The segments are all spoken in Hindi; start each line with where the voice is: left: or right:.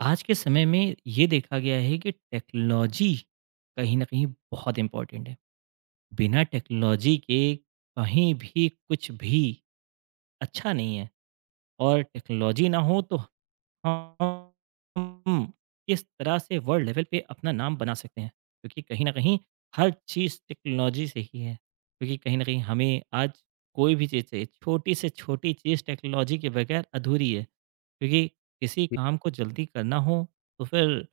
right: आज के समय में ये देखा गया है कि टेक्नोलॉजी कहीं न कहीं बहुत इम्पोर्टेंट है। बिना टेक्नोलॉजी के कहीं भी कुछ भी अच्छा नहीं है और टेक्नोलॉजी ना हो तो हम किस तरह से वर्ल्ड लेवल पे अपना नाम बना सकते हैं। क्योंकि कहीं न कहीं हर चीज़ टेक्नोलॉजी से ही है। क्योंकि कहीं न कहीं हमें आज कोई भी चीज़ चाहिए, छोटी से छोटी चीज़ टेक्नोलॉजी के बगैर अधूरी है। क्योंकि किसी काम को जल्दी करना हो तो फिर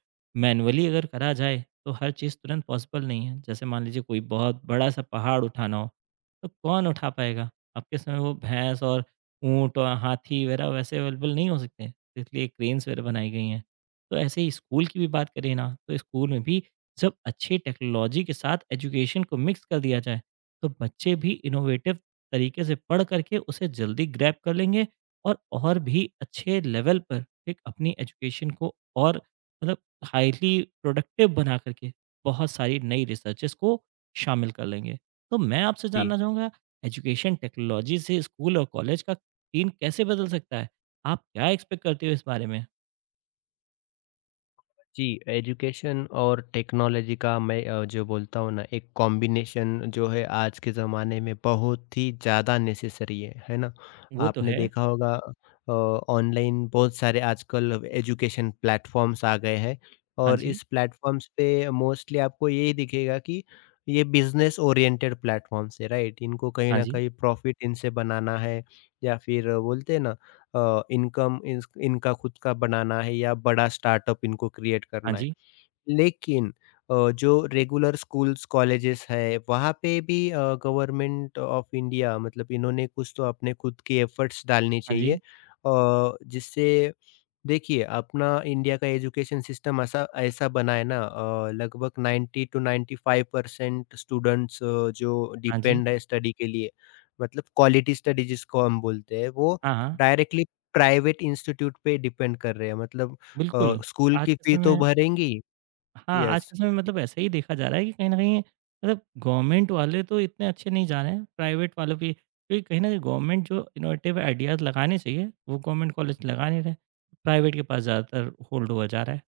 right: मैनुअली अगर करा जाए तो हर चीज़ तुरंत पॉसिबल नहीं है। जैसे मान लीजिए कोई बहुत बड़ा-सा पहाड़ उठाना हो, तो कौन उठा पाएगा? अब के समय वो भैंस और ऊँट और हाथी वगैरह वैसे अवेलेबल नहीं हो सकते। इसलिए क्रेन्स वगैरह बनाई गई हैं। तो ऐसे ही स्कूल की भी बात करें ना तो स्कूल में भी जब अच्छी टेक्नोलॉजी के साथ एजुकेशन को मिक्स कर दिया जाए तो बच्चे भी इनोवेटिव तरीके से पढ़ करके उसे जल्दी ग्रैब कर लेंगे और भी अच्छे लेवल पर एक अपनी एजुकेशन को और मतलब हाईली प्रोडक्टिव बना करके बहुत सारी नई रिसर्चेस को शामिल कर लेंगे। तो मैं आपसे
left: जी,
right: जानना चाहूँगा एजुकेशन टेक्नोलॉजी से स्कूल और कॉलेज का सीन कैसे बदल सकता है? आप क्या एक्सपेक्ट करते हो इस बारे में?
left: जी, एजुकेशन और टेक्नोलॉजी का मैं जो बोलता हूँ ना एक कॉम्बिनेशन जो है आज के ज़माने में बहुत ही ज़्यादा नेसेसरी है ना?
right: वो तो
left: आपने
right: है।
left: देखा होगा ऑनलाइन बहुत सारे आजकल एजुकेशन प्लेटफ़ॉर्म्स आ गए हैं
right: हाँ
left: और
right: जी,
left: इस प्लेटफ़ॉर्म्स पे मोस्टली आपको यही दिखेगा कि ये बिज़नेस ओरिएंटेड प्लेटफ़ॉर्म्स है, राइट? इनको कहीं
right: हाँ
left: न
right: जी,
left: कहीं प्रॉफ़िट इनसे बनाना है या फिर बोलते हैं ना इनकम इस इनका खुद का बनाना है या बड़ा स्टार्टअप इनको क्रिएट
right: हाँ
left: करना है।
right: जी,
left: लेकिन जो रेगुलर स्कूल्स, कॉलेजेस है वहाँ पे भी गवर्नमेंट ऑफ इंडिया मतलब इन्होंने कुछ तो अपने खुद के एफर्ट्स डालने
right: हाँ
left: चाहिए,
right: जी,
left: जिससे देखिए, अपना इंडिया का एजुकेशन सिस्टम ऐसा ऐसा बना है ना, लगभग 90 टू 95% स्टूडेंट्स, जो
right: हाँ जी,
left: डिपेंड है स्टडी के लिए, मतलब क्वालिटी स्टडी जिसको हम बोलते हैं, वो
right: हाँ, हाँ,
left: डायरेक्टली प्राइवेट इंस्टीट्यूट पे डिपेंड कर रहे हैं। मतलब
right: बिल्कुल।
left: स्कूल
right: आज
left: की
right: के
left: फ़ी तो
right: समय
left: भरेंगे ही।
right: हाँ, आज
left: यस।
right: के समय में मतलब ऐसा ही देखा जा रहा है कि कहीं न कहीं मतलब गवर्नमेंट वाले तो इतने अच्छे नहीं जा रहे हैं, प्राइवेट वालों की क्योंकि कहीं न कहीं गवर्नमेंट जो इनोवेटिव आइडियाज़ लगाने चाहिए, वो गवर्नमेंट कॉलेज लगा नहीं रहे। प्राइवेट के पास ज़्यादातर होल्ड हुआ जा रहा है।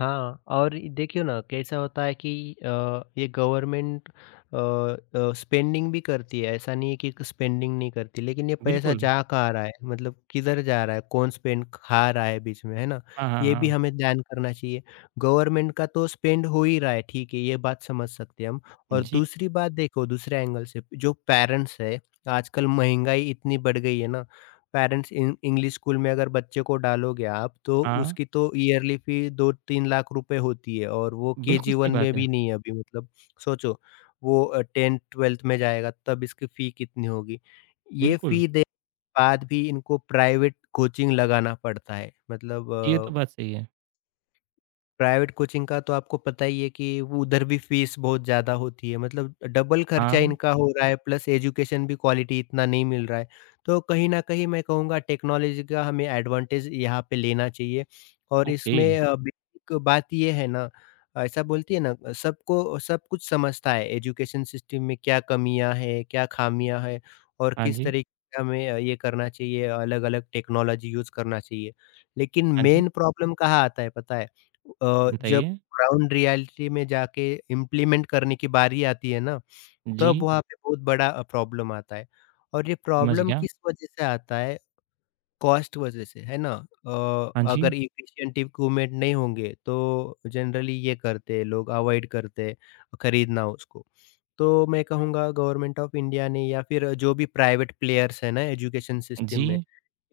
left: हाँ, और ये देखिए ना कैसा होता है कि अ, ये गवर्नमेंट स्पेंडिंग भी करती है, ऐसा नहीं है कि स्पेंडिंग नहीं करती, लेकिन ये पैसा
right: बिल्कुल।
left: जा कहाँ रहा है? मतलब किधर जा रहा है? कौन स्पेंड खा रहा है बीच में, है ना?
right: हाँ, हाँ,
left: ये भी
right: हाँ।
left: हमें ध्यान करना चाहिए। गवर्नमेंट का तो स्पेंड हो ही रहा है, ठीक है, ये बात समझ सकते हैं हम। और
right: जी,
left: दूसरी बात देखो दूसरे एंगल से, जो पेरेंट्स है, आजकल महँगाई इतनी बढ़ गई है ना, पेरेंट्स इंग इंग्लिश स्कूल में अगर बच्चे को डालोगे आप, तो
right: हाँ,
left: उसकी तो ईयरली फ़ी 2-3 लाख रुपए होती है और वो
right: बिल्कुल
left: केजी
right: सही
left: 1 में
right: बात है।
left: भी नहीं है अभी। मतलब सोचो वो 10th-12th में जाएगा तब इसकी फ़ी कितनी होगी। ये
right: बिल्कुल,
left: फ़ी देने के बाद भी इनको प्राइवेट कोचिंग लगाना पड़ता है। मतलब
right: ये तो बात सही है।
left: प्राइवेट कोचिंग का तो आपको पता ही है कि वो उधर भी फीस बहुत ज़्यादा होती है। मतलब डबल खर्चा
right: हाँ,
left: इनका हो रहा है प्लस एजुकेशन भी क्वालिटी इतना नहीं मिल रहा है। तो कहीं न कहीं मैं कहूँगा टेक्नोलॉजी का हमें एडवांटेज यहाँ पे लेना चाहिए और
right: ओके।
left: इसमें बेसिक बात ये है ना ऐसा बोलती है ना, सबको सब कुछ समझता है एजुकेशन सिस्टम में क्या कमियाँ हैं, क्या ख़ामियाँ हैं और
right: हाँ
left: किस
right: जी,
left: तरीके से हमें ये करना चाहिए, अलग-अलग टेक्नोलॉजी यूज़ करना चाहिए। लेकिन
right: हाँ जी।
left: मेन प्रॉब्लम कहाँ आता है पता है? जब
right: बताइए?
left: ग्राउंड रियलिटी में जाके इम्प्लीमेंट करने की बारी आती है ना, तब
right: जी,
left: वहाँ पे बहुत बड़ा प्रॉब्लम आता है। और ये
right: समझ
left: प्रॉब्लम
right: गया।
left: किस वजह से आता है? कॉस्ट वजह से, है ना?
right: हाँ जी,
left: अगर एफिशिएंट इक्विपमेंट नहीं होंगे, तो जनरली ये करते हैं लोग, अवॉइड करते हैं खरीदना उसको। तो मैं कहूँगा गवर्नमेंट ऑफ इंडिया ने या फिर जो भी प्राइवेट प्लेयर्स हैं ना एजुकेशन सिस्टम में
right: जी,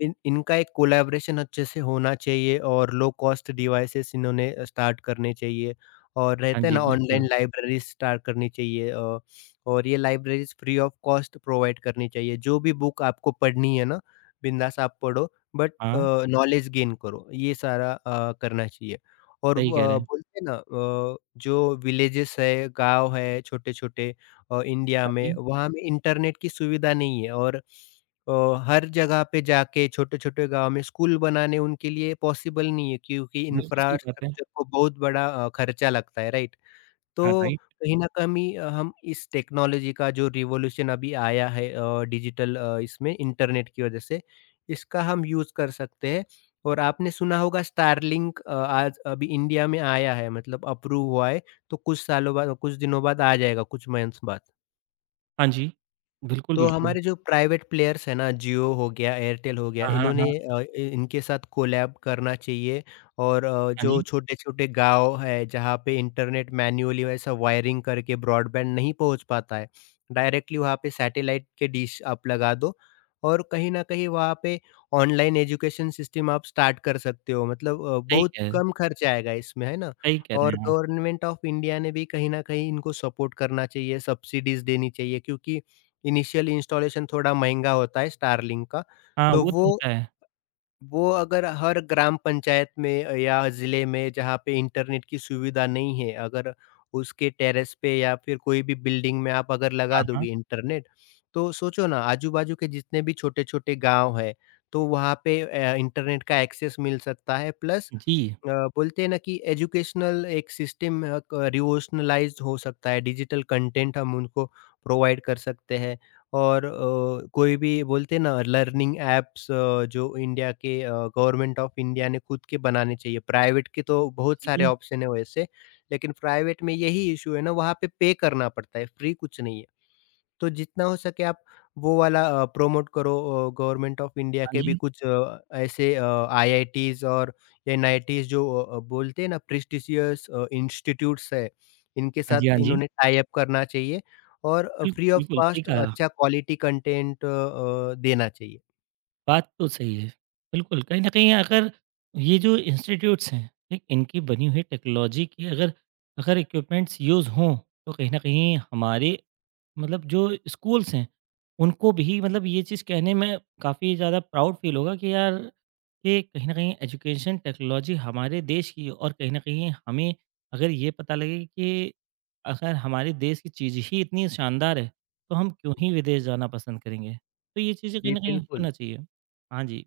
left: इन इनका एक कोलैबोरेशन अच्छे से होना चाहिए और लो कॉस्ट डिवाइसेस इन्होंने स्टार्ट करने चाहिए और
right: हाँ
left: रहते हैं
right: जी,
left: ना, ऑनलाइन
right: बिल्कुल।
left: लाइब्रेरीज स्टार्ट करनी चाहिए, और ये libraries free of cost provide करनी चाहिए। जो भी बुक आपको पढ़नी है ना, बिंदास आप पढ़ो, बट
right: हाँ,
left: नॉलेज गेन करो, ये सारा करना चाहिए। और
right: सही
left: व
right: कह रहे हैं।
left: बोलते हैं ना, जो विलेजेस है, गाँव है छोटे-छोटे इंडिया
right: हाँ
left: में,
right: जी,
left: वहाँ में इंटरनेट की सुविधा नहीं है और अ, हर जगह पे जाके छोटे-छोटे गाँव में स्कूल बनाने उनके लिए पॉसिबल नहीं है क्योंकि
right: बिल्कुल सही बात है।
left: इंफ्रास्ट्रक्चर को बहुत बड़ा खर्चा लगता है, राइट? तो
right: हाँ, राइट।
left: कहीं न कहीं हम इस टेक्नोलॉजी का जो रिवॉल्यूशन अभी आया है डिजिटल, इसमें इंटरनेट की वजह से, इसका हम यूज़ कर सकते हैं और आपने सुना होगा स्टारलिंक आज अभी इंडिया में आया है मतलब अप्रूव हुआ है, तो कुछ सालों बाद कुछ दिनों बाद आ जाएगा, कुछ मंथ्स बाद।
right: हाँ जी, बिल्कुल,
left: तो
right: बिल्कुल।
left: हमारे जो प्राइवेट प्लेयर्स हैं ना, जियो हो गया, एयरटेल हो गया,
right: हाँ, हाँ,
left: इन्होंने
right: हाँ।
left: अ, इ इनके साथ कोलैब करना चाहिए और,
right: हाँ
left: जो
right: जी,
left: छोटे-छोटे गाँव है, जहाँ पे इंटरनेट मैन्युअली वैसा वायरिंग करके ब्रॉडबैंड नहीं पहुँच पाता है, डायरेक्टली वहाँ पे सैटेलाइट के डिश आप लगा दो और कहीं न कहीं वहाँ पे ऑनलाइन एजुकेशन सिस्टम आप स्टार्ट कर सकते हो। मतलब
right: सही
left: बहुत
right: कह
left: कम खर्चा आएगा इसमें, है ना?
right: सही कह रहे
left: और
right: हैं आप।
left: गवर्नमेंट ऑफ इंडिया ने भी कहीं न कहीं इनको सपोर्ट करना चाहिए, सब्सिडीज़ देनी चाहिए क्योंकि इनिशियल इंस्टॉलेशन थोड़ा महँगा होता है स्टारलिंक का,
right: हाँ,
left: तो
right: वो तो
left: वो
right: होता है।
left: वो अगर हर ग्राम पंचायत में या ज़िले में जहाँ पे इंटरनेट की सुविधा नहीं है, अगर उसके टेरेस पे या फिर कोई भी बिल्डिंग में आप अगर लगा
right: हाँ, हाँ।
left: दोगे इंटरनेट, तो सोचो ना आजू-बाजू के जितने भी छोटे-छोटे गाँव हैं, तो वहाँ पे इंटरनेट का एक्सेस मिल सकता है प्लस
right: जी,
left: अ, बोलते हैं ना कि एजुकेशनल एक सिस्टम क रिवोशनलाइज़ हो सकता है, डिजिटल कंटेंट हम उनको प्रोवाइड कर सकते हैं और, कोई भी बोलते हैं ना लर्निंग ऐप्स, जो इंडिया के गवर्नमेंट ऑफ इंडिया ने खुद के बनाने चाहिए। प्राइवेट के तो बहुत सारे
right: जी।
left: ऑप्शन हैं वैसे, लेकिन प्राइवेट में यही इश्यू है ना, वहाँ पे पे करना पड़ता है, फ्री कुछ नहीं है। तो जितना हो सके आप वो वाला प्रमोट करो, गवर्नमेंट ऑफ इंडिया
right: हाँ
left: के भी
right: जी,
left: कुछ ऐसे आईआईटीज़ और एनआईटीज़ जो, बोलते हैं ना प्रेस्टिजियस इंस्टीट्यूट्स है, इनके
right: हाँ जी, हाँ
left: साथ
right: जी।
left: इन्होंने टाई अप करना चाहिए और फ्री
right: बिल्कुल,
left: ऑफ
right: बिल्कुल, सही
left: कॉस्ट
right: कहा।
left: अच्छा क्वालिटी कंटेंट देना चाहिए।
right: बात तो सही है। बिल्कुल, कहीं न कहीं अगर ये जो इंस्टीट्यूट्स हैं, ठीक? इनकी बनी हुई टेक्नोलॉजी की अगर अगर इक्विपमेंट्स यूज़ हों, तो कहीं न कहीं हमारे मतलब जो स्कूल्स हैं, उनको भी मतलब ये चीज़ कहने में काफ़ी ज़्यादा प्राउड फ़ील होगा कि यार, ये कहीं न कहीं एजुकेशन टेक्नोलॉजी हमारे देश की है और कहीं न कहीं हमें अगर ये पता लगे कि अगर हमारे देश की चीज़ ही इतनी शानदार है, तो हम क्यों ही विदेश जाना पसंद करेंगे। तो ये चीज़ें कहीं
left: जी,
right: न कहीं
left: बिल्कुल।
right: होना चाहिए। हाँ जी,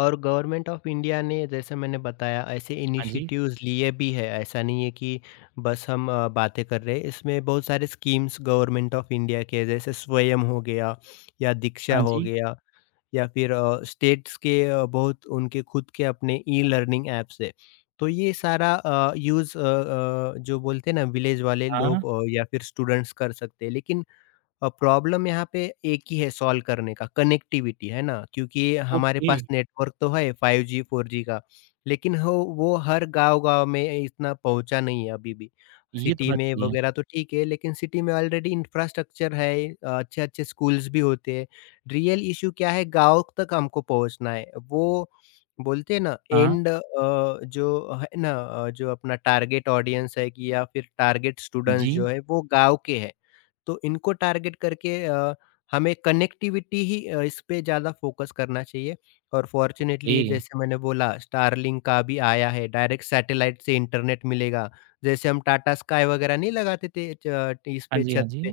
left: और गवर्नमेंट ऑफ इंडिया ने जैसे मैंने बताया ऐसे
right: हाँ जी,
left: इनिशिएटिव्स लिए भी है, ऐसा नहीं है कि बस हम बातें कर रहे हैं। इसमें बहुत सारे स्कीम्स गवर्नमेंट ऑफ इंडिया के, जैसे स्वयं हो गया या दीक्षा
right: हाँ
left: हो
right: जी,
left: गया या फिर स्टेट्स के, बहुत उनके खुद के अपने ई लर्निंग ऐप्स है। तो ये सारा यूज़ जो बोलते हैं ना विलेज वाले
right: हाँ,
left: लोग या फिर स्टूडेंट्स कर सकते हैं, लेकिन प्रॉब्लम यहाँ पे एक ही है सॉल्व करने का, कनेक्टिविटी है ना, क्योंकि हमारे
right: ओके,
left: पास नेटवर्क तो है 5G 4G का, लेकिन हो वो हर गांव-गांव में इतना पहुँचा नहीं है अभी भी।
right: ये तो
left: सिटी
right: बात
left: में
right: सही है।
left: वगैरह तो ठीक है लेकिन सिटी में ऑलरेडी इंफ्रास्ट्रक्चर है, अच्छे-अच्छे स्कूल्स भी होते हैं। रियल इश्यू क्या है, गाँव तक हमको पहुँचना है। वो बोलते हैं ना
right: हाँ,
left: एंड, जो है ना जो अपना टारगेट ऑडियंस है कि या फिर टारगेट
right: जी,
left: स्टूडेंट्स जो है वो गाँव के हैं। तो इनको टारगेट करके हमें कनेक्टिविटी ही, इस पे ज़्यादा फ़ोकस करना चाहिए और फ़ॉर्च्यूनेटली
right: ए,
left: जैसे मैंने बोला स्टारलिंक का भी आया है, डायरेक्ट सैटेलाइट से इंटरनेट मिलेगा। जैसे हम टाटा स्काई वगैरह नहीं लगाते थे च इस
right: हाँ
left: पे
right: जी, हाँ
left: छत
right: जी,
left: पे,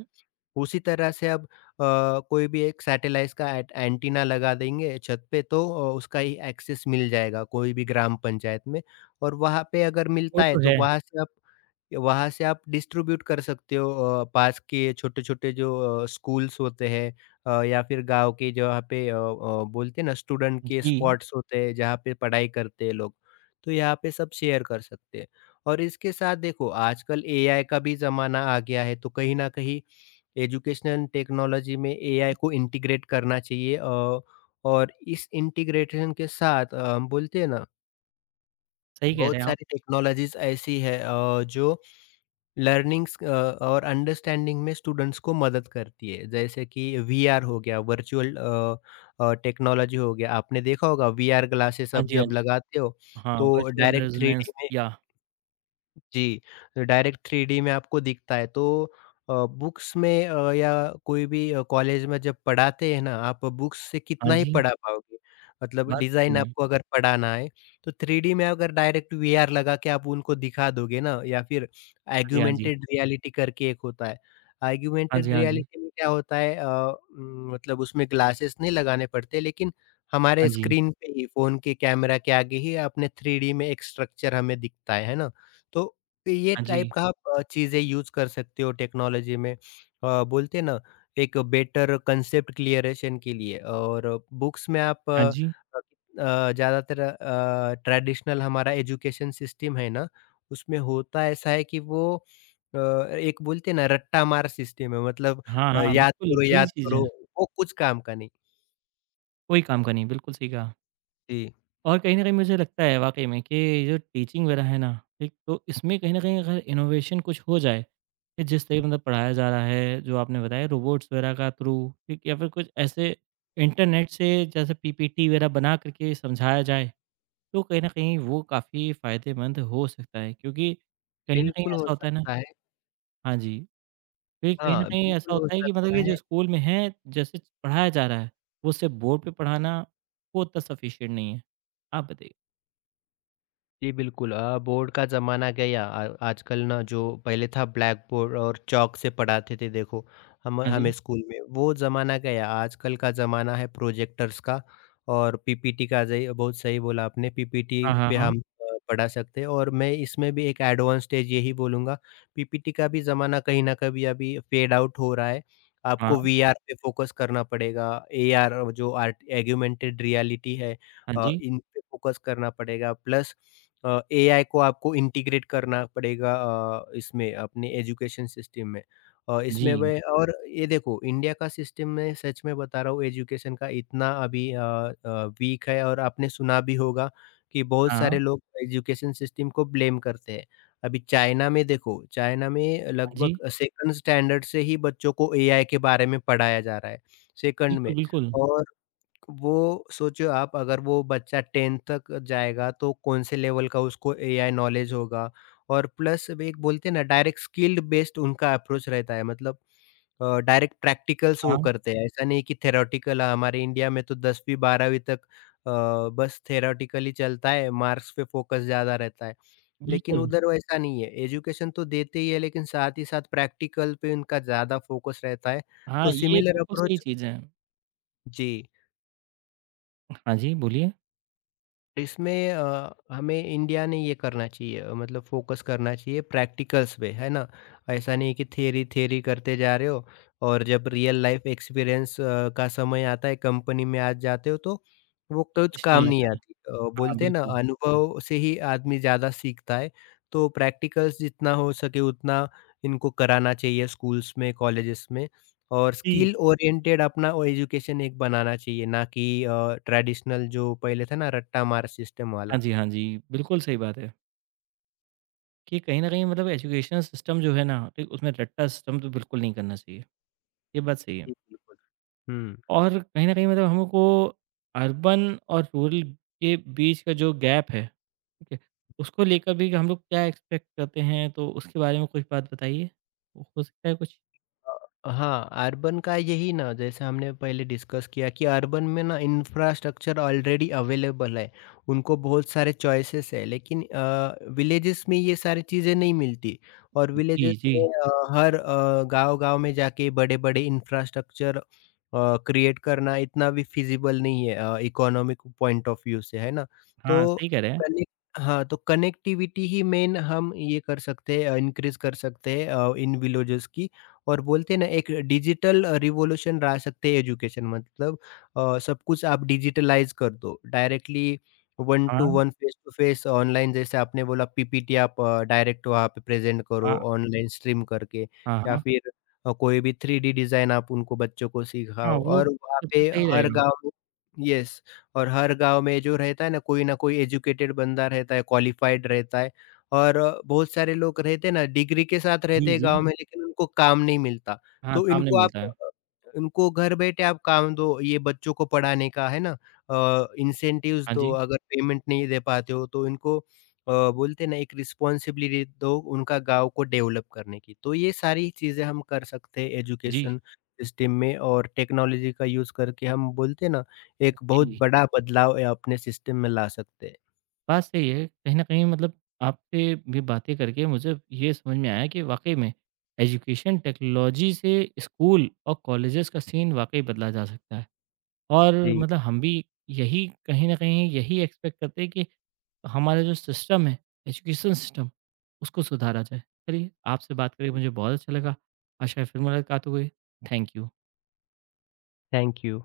left: उसी तरह से अब कोई भी एक सैटेलाइट का एट एंटीना लगा देंगे छत पे, तो उसका ही एक्सेस मिल जाएगा कोई भी ग्राम पंचायत में और वहाँ पे अगर
right: वो
left: मिलता है
right: तो
left: तो
right: है।
left: वहाँ से आप डिस्ट्रीब्यूट कर सकते हो पास के छोटे-छोटे जो स्कूल्स होते हैं या फिर गाँव के जहाँ पे बोलते हैं ना स्टूडेंट के
right: जी,
left: स्पॉट्स होते हैं जहाँ पे पढ़ाई करते हैं लोग, तो यहाँ पे सब शेयर कर सकते हैं। और इसके साथ देखो आजकल एआई का भी ज़माना आ गया है, तो कहीं न कहीं एजुकेशनल टेक्नोलॉजी में एआई को इंटीग्रेट करना चाहिए, और इस इंटीग्रेशन के साथ हम बोलते हैं ना
right: सही कह रहे
left: बहुत
right: हैं आप।
left: सारी टेक्नोलॉजीज़ ऐसी है जो लर्निंग्स और अंडरस्टैंडिंग में स्टूडेंट्स को मदद करती है। जैसे कि वीआर हो गया, वर्चुअल टेक्नोलॉजी हो गया। आपने देखा होगा वीआर ग्लासेस
right: हाँ
left: अब
right: जी, हाँ
left: जब
right: जी,
left: लगाते हो,
right: हाँ,
left: तो
right: वर्चुअल
left: डायरेक्ट 3D
right: रेज़ोनेंस
left: में,
right: या
left: जी, डायरेक्ट 3D में आपको दिखता है तो बुक्स में या कोई भी कॉलेज में जब पढ़ाते हैं ना आप, बुक्स से
right: हाँ
left: कितना ही
right: जी,
left: पढ़ा पाओगे। मतलब
right: बात
left: डिज़ाइन
right: सही है।
left: आपको अगर पढ़ाना है तो 3D में अगर डायरेक्ट वीआर लगा के आप उनको दिखा दोगे ना या फिर
right: हाँ जी, हाँ जी,
left: ऑगमेंटेड रियलिटी करके एक होता है।
right: हाँ जी,
left: ऑगमेंटेड
right: हाँ जी,
left: रियलिटी में क्या होता है, मतलब उसमें ग्लासेस नहीं लगाने पड़ते लेकिन
right: हाँ
left: हमारे
right: जी,
left: स्क्रीन पे ही फ़ोन के कैमरा के आगे ही अपने 3D में एक स्ट्रक्चर हमें दिखता है ना? तो तो ये
right: हाँ जी,
left: टाइप का आप चीज़ें यूज़ कर सकते हो टेक्नोलॉजी में। बोलते हैं ना एक बेटर कंसेप्ट क्लियरेशन के लिए और बुक्स में आप
right: हाँ जी,
left: ज़्यादातर ट्रेडिशनल हमारा एजुकेशन सिस्टम है ना, उसमें होता ऐसा है कि वो एक बोलते हैं ना रट्टा मार सिस्टम है मतलब
right: हाँ, हाँ, बिल्कुल वही
left: याद
right: चीज़
left: करो,
right: है,
left: वो कुछ काम का नहीं।
right: कोई काम का नहीं, बिल्कुल सही कहा।
left: जी,
right: और कहीं न कहीं मुझे लगता है वाक़ई में कि ये जो टीचिंग वगैरह है ना, ठीक? तो इसमें कहीं न कहीं अगर इनोवेशन कुछ हो जाए, कि जिस तरीके मतलब पढ़ाया जा रहा है, जो आपने बताया रोबोट्स वगैरह का थ्रू, ठीक? या फिर कुछ ऐसे इंटरनेट से जैसे पीपीटी वगैरह बना करके समझाया जाए, तो कहीं न कहीं वो काफ़ी फ़ायदेमंद हो सकता है क्योंकि कहीं न कहीं
left: बिल्कुल हो
right: ऐसा होता है ना
left: सकता है।
right: हाँ जी, क्योंकि कहीं न
left: हाँ,
right: कहीं ऐसा
left: बिल्कुल हो
right: होता है कि मतलब
left: सकता
right: ये
left: है।
right: जो स्कूल में है, जैसे पढ़ाया जा रहा है, वो सिर्फ़ बोर्ड पे पढ़ाना वो उतना सफिशिएंट नहीं है। आप बताइए?
left: जी, बिल्कुल। बोर्ड का ज़माना गया आ आजकल ना जो पहले था ब्लैक बोर्ड और चॉक से पढ़ाते थे देखो, हम
right: हाँ
left: हमें
right: जी।
left: स्कूल में, वो ज़माना गया। आजकल का ज़माना है प्रोजेक्टर्स का और पीपीटी का ज़ही बहुत सही बोला आपने, पीपीटी
right: हाँ, हाँ,
left: पे
right: हाँ।
left: हम पढ़ा सकते हैं और मैं इसमें भी एक एडवांस स्टेज यही बोलूँगा, पीपीटी का भी ज़माना कहीं न कहीं अभी फेड आउट हो रहा है।
right: हाँ,
left: आपको वीआर पे फोकस करना पड़ेगा, एआर जो आर्ट ऑगमेंटेड रियलिटी है
right: हाँ जी।
left: इन पे फोकस करना पड़ेगा प्लस एआई को आपको इंटीग्रेट करना पड़ेगा इसमें अपने एजुकेशन सिस्टम में। इसमें
right: जी।
left: वे और ये देखो इंडिया का सिस्टम में सच में बता रहा हूँ एजुकेशन का इतना अभी वीक है और आपने सुना भी होगा कि बहुत
right: हाँ, हाँ
left: सारे लोग एजुकेशन सिस्टम को ब्लेम करते हैं। अभी चाइना में देखो, चाइना में
right: जी।
left: लगभग सेकंड स्टैंडर्ड से ही बच्चों को एआई के बारे में पढ़ाया जा रहा है, सेकंड
right: बिल्कुल,
left: में।
right: बिल्कुल।
left: और वो सोचो आप अगर वो बच्चा 10th तक जाएगा तो कौन से लेवल का उसको एआई नॉलेज होगा। और प्लस वे एक बोलते हैं ना डायरेक्ट स्किल्ड बेस्ड उनका अप्रोच रहता है मतलब डायरेक्ट प्रैक्टिकल्स वो
right: हाँ,
left: करते हैं ऐसा नहीं कि थेरोटिकल, हमारे इंडिया में तो 10वीं 12वीं तक बस थेरोटिकली चलता है, मार्क्स पे फोकस ज़्यादा रहता है। लेकिन
right: बिल्कुल।
left: उधर वैसा नहीं है, एजुकेशन तो देते ही है लेकिन साथ ही साथ प्रैक्टिकल पे उनका ज़्यादा फोकस रहता है।
right: हाँ,
left: तो
right: ये
left: सिमिलर
right: बिल्कुल सही
left: अप्रोच।
right: चीज़ है।
left: जी।
right: हाँ जी, बोलिए।
left: इसमें हमें इंडिया ने ये करना चाहिए, मतलब फोकस करना चाहिए प्रैक्टिकल्स पे, है ना? ऐसा नहीं कि थ्योरी थ्योरी करते जा रहे हो और जब रियल लाइफ एक्सपीरियंस का समय आता है, कंपनी में आज जाते हो तो वो
right: तो
left: कुछ
right: कुछ
left: काम
right: नहीं
left: नहीं
right: आता है।
left: आती।
right: हाँ,
left: बोलते हैं ना
right: बिल्कुल।
left: अनुभव से ही आदमी ज़्यादा सीखता है, तो प्रैक्टिकल्स जितना हो सके उतना इनको कराना चाहिए स्कूल्स में, कॉलेजेस में। और
right: जी।
left: स्किल ओरिएंटेड अपना वो एजुकेशन एक बनाना चाहिए, ना कि ट्रेडिशनल जो पहले था ना रट्टा मार सिस्टम
right: हाँ
left: वाला।
right: जी, हाँ जी। बिल्कुल सही बात है कि कहीं न कहीं मतलब एजुकेशन सिस्टम जो है ना, ठीक उसमें रट्टा सिस्टम तो बिल्कुल नहीं करना चाहिए। ये बात सही है।
left: जी, बिल्कुल। हुँ।
right: और कहीं न कहीं मतलब हमको अर्बन और रूरल के बीच का जो गैप है, ठीक है, उसको लेकर भी हम लोग क्या एक्सपेक्ट करते हैं? तो उसके बारे में कुछ बात बताइए? हो सकता है कुछ?
left: हाँ, अर्बन का यही ना, जैसे हमने पहले डिस्कस किया कि अर्बन में ना इंफ्रास्ट्रक्चर ऑलरेडी अवेलेबल है, उनको बहुत सारे चॉइसेस है लेकिन विलेजेस में ये सारी चीज़ें नहीं मिलती, और
right: जी,
left: विलेजेस
right: जी।
left: में गाँव-गाँव में जाके बड़े-बड़े इंफ्रास्ट्रक्चर क्रिएट करना इतना भी फिज़िबल नहीं है इकोनॉमिक पॉइंट ऑफ व्यू से, है ना?
right: हाँ,
left: तो
right: सही कह रहे हैं।
left: कनेक्ट हाँ, तो कनेक्टिविटी ही मेन हम ये कर सकते हैं, इनक्रीज़ कर सकते हैं इन विलेजेस की। और बोलते हैं ना, एक डिजिटल रिवॉल्यूशन ला सकते हैं एजुकेशन मतलब सब कुछ आप डिजिटलाइज कर दो, डायरेक्टली वन टू
right: हाँ,
left: one, face to face, online, जैसे आपने बोला पीपीटी आप डायरेक्ट वहाँ पे प्रेजेंट करो,
right: हाँ,
left: ऑनलाइन स्ट्रीम करके
right: हाँ,
left: या
right: हाँ,
left: फिर कोई भी 3D डिजाइन आप उनको बच्चों को
right: हाँ,
left: सिखाओ
right: वो
left: और वहाँ
right: सबसे
left: पे
right: सही
left: हर
right: रहेगा।
left: गाँव में। यस। और हर गांव में जो रहता है ना, कोई ना कोई एजुकेटेड बंदा रहता है, क्वालिफाइड रहता है, और बहुत सारे लोग रहते ना, डिग्री के साथ
right: जी,
left: रहते हैं
right: जी।
left: गाँव में लेकिन उनको काम नहीं मिलता।
right: हाँ,
left: तो
right: काम नहीं
left: इनको आप
right: मिलता है।
left: इनको घर बैठे आप काम दो, ये बच्चों को पढ़ाने का, है ना? इंसेंटिव्स
right: हाँ
left: दो
right: जी,
left: अगर पेमेंट नहीं दे पाते हो तो इनको, बोलते हैं ना, एक रिस्पॉन्सिबिलिटी दो उनका गाँव को डेवलप करने की। तो ये सारी चीज़ें हम कर सकते हैं
right: जी,
left: एजुकेशन सिस्टम में और टेक्नोलॉजी का यूज़ करके, हम बोलते हैं ना, एक बहुत
right: जी।
left: बड़ा बदलाव अपने सिस्टम में ला सकते हैं।
right: बात सही है, कहीं न कहीं मतलब आपसे भी बातें करके मुझे ये समझ में आया कि वाक़ई में एजुकेशन टेक्नोलॉजी से स्कूल और कॉलेजेस का सीन वाक़ई बदला जा सकता है। और
left: जी,
right: मतलब हम भी यही कहीं न कहीं यही एक्सपेक्ट करते हैं कि हमारा जो सिस्टम है, एजुकेशन सिस्टम उसको सुधारा जाए। चलिए आपसे बात करके मुझे बहुत अच्छा लगा। आशा है फिर मुलाकात होगी। Thank you.
left: Thank you.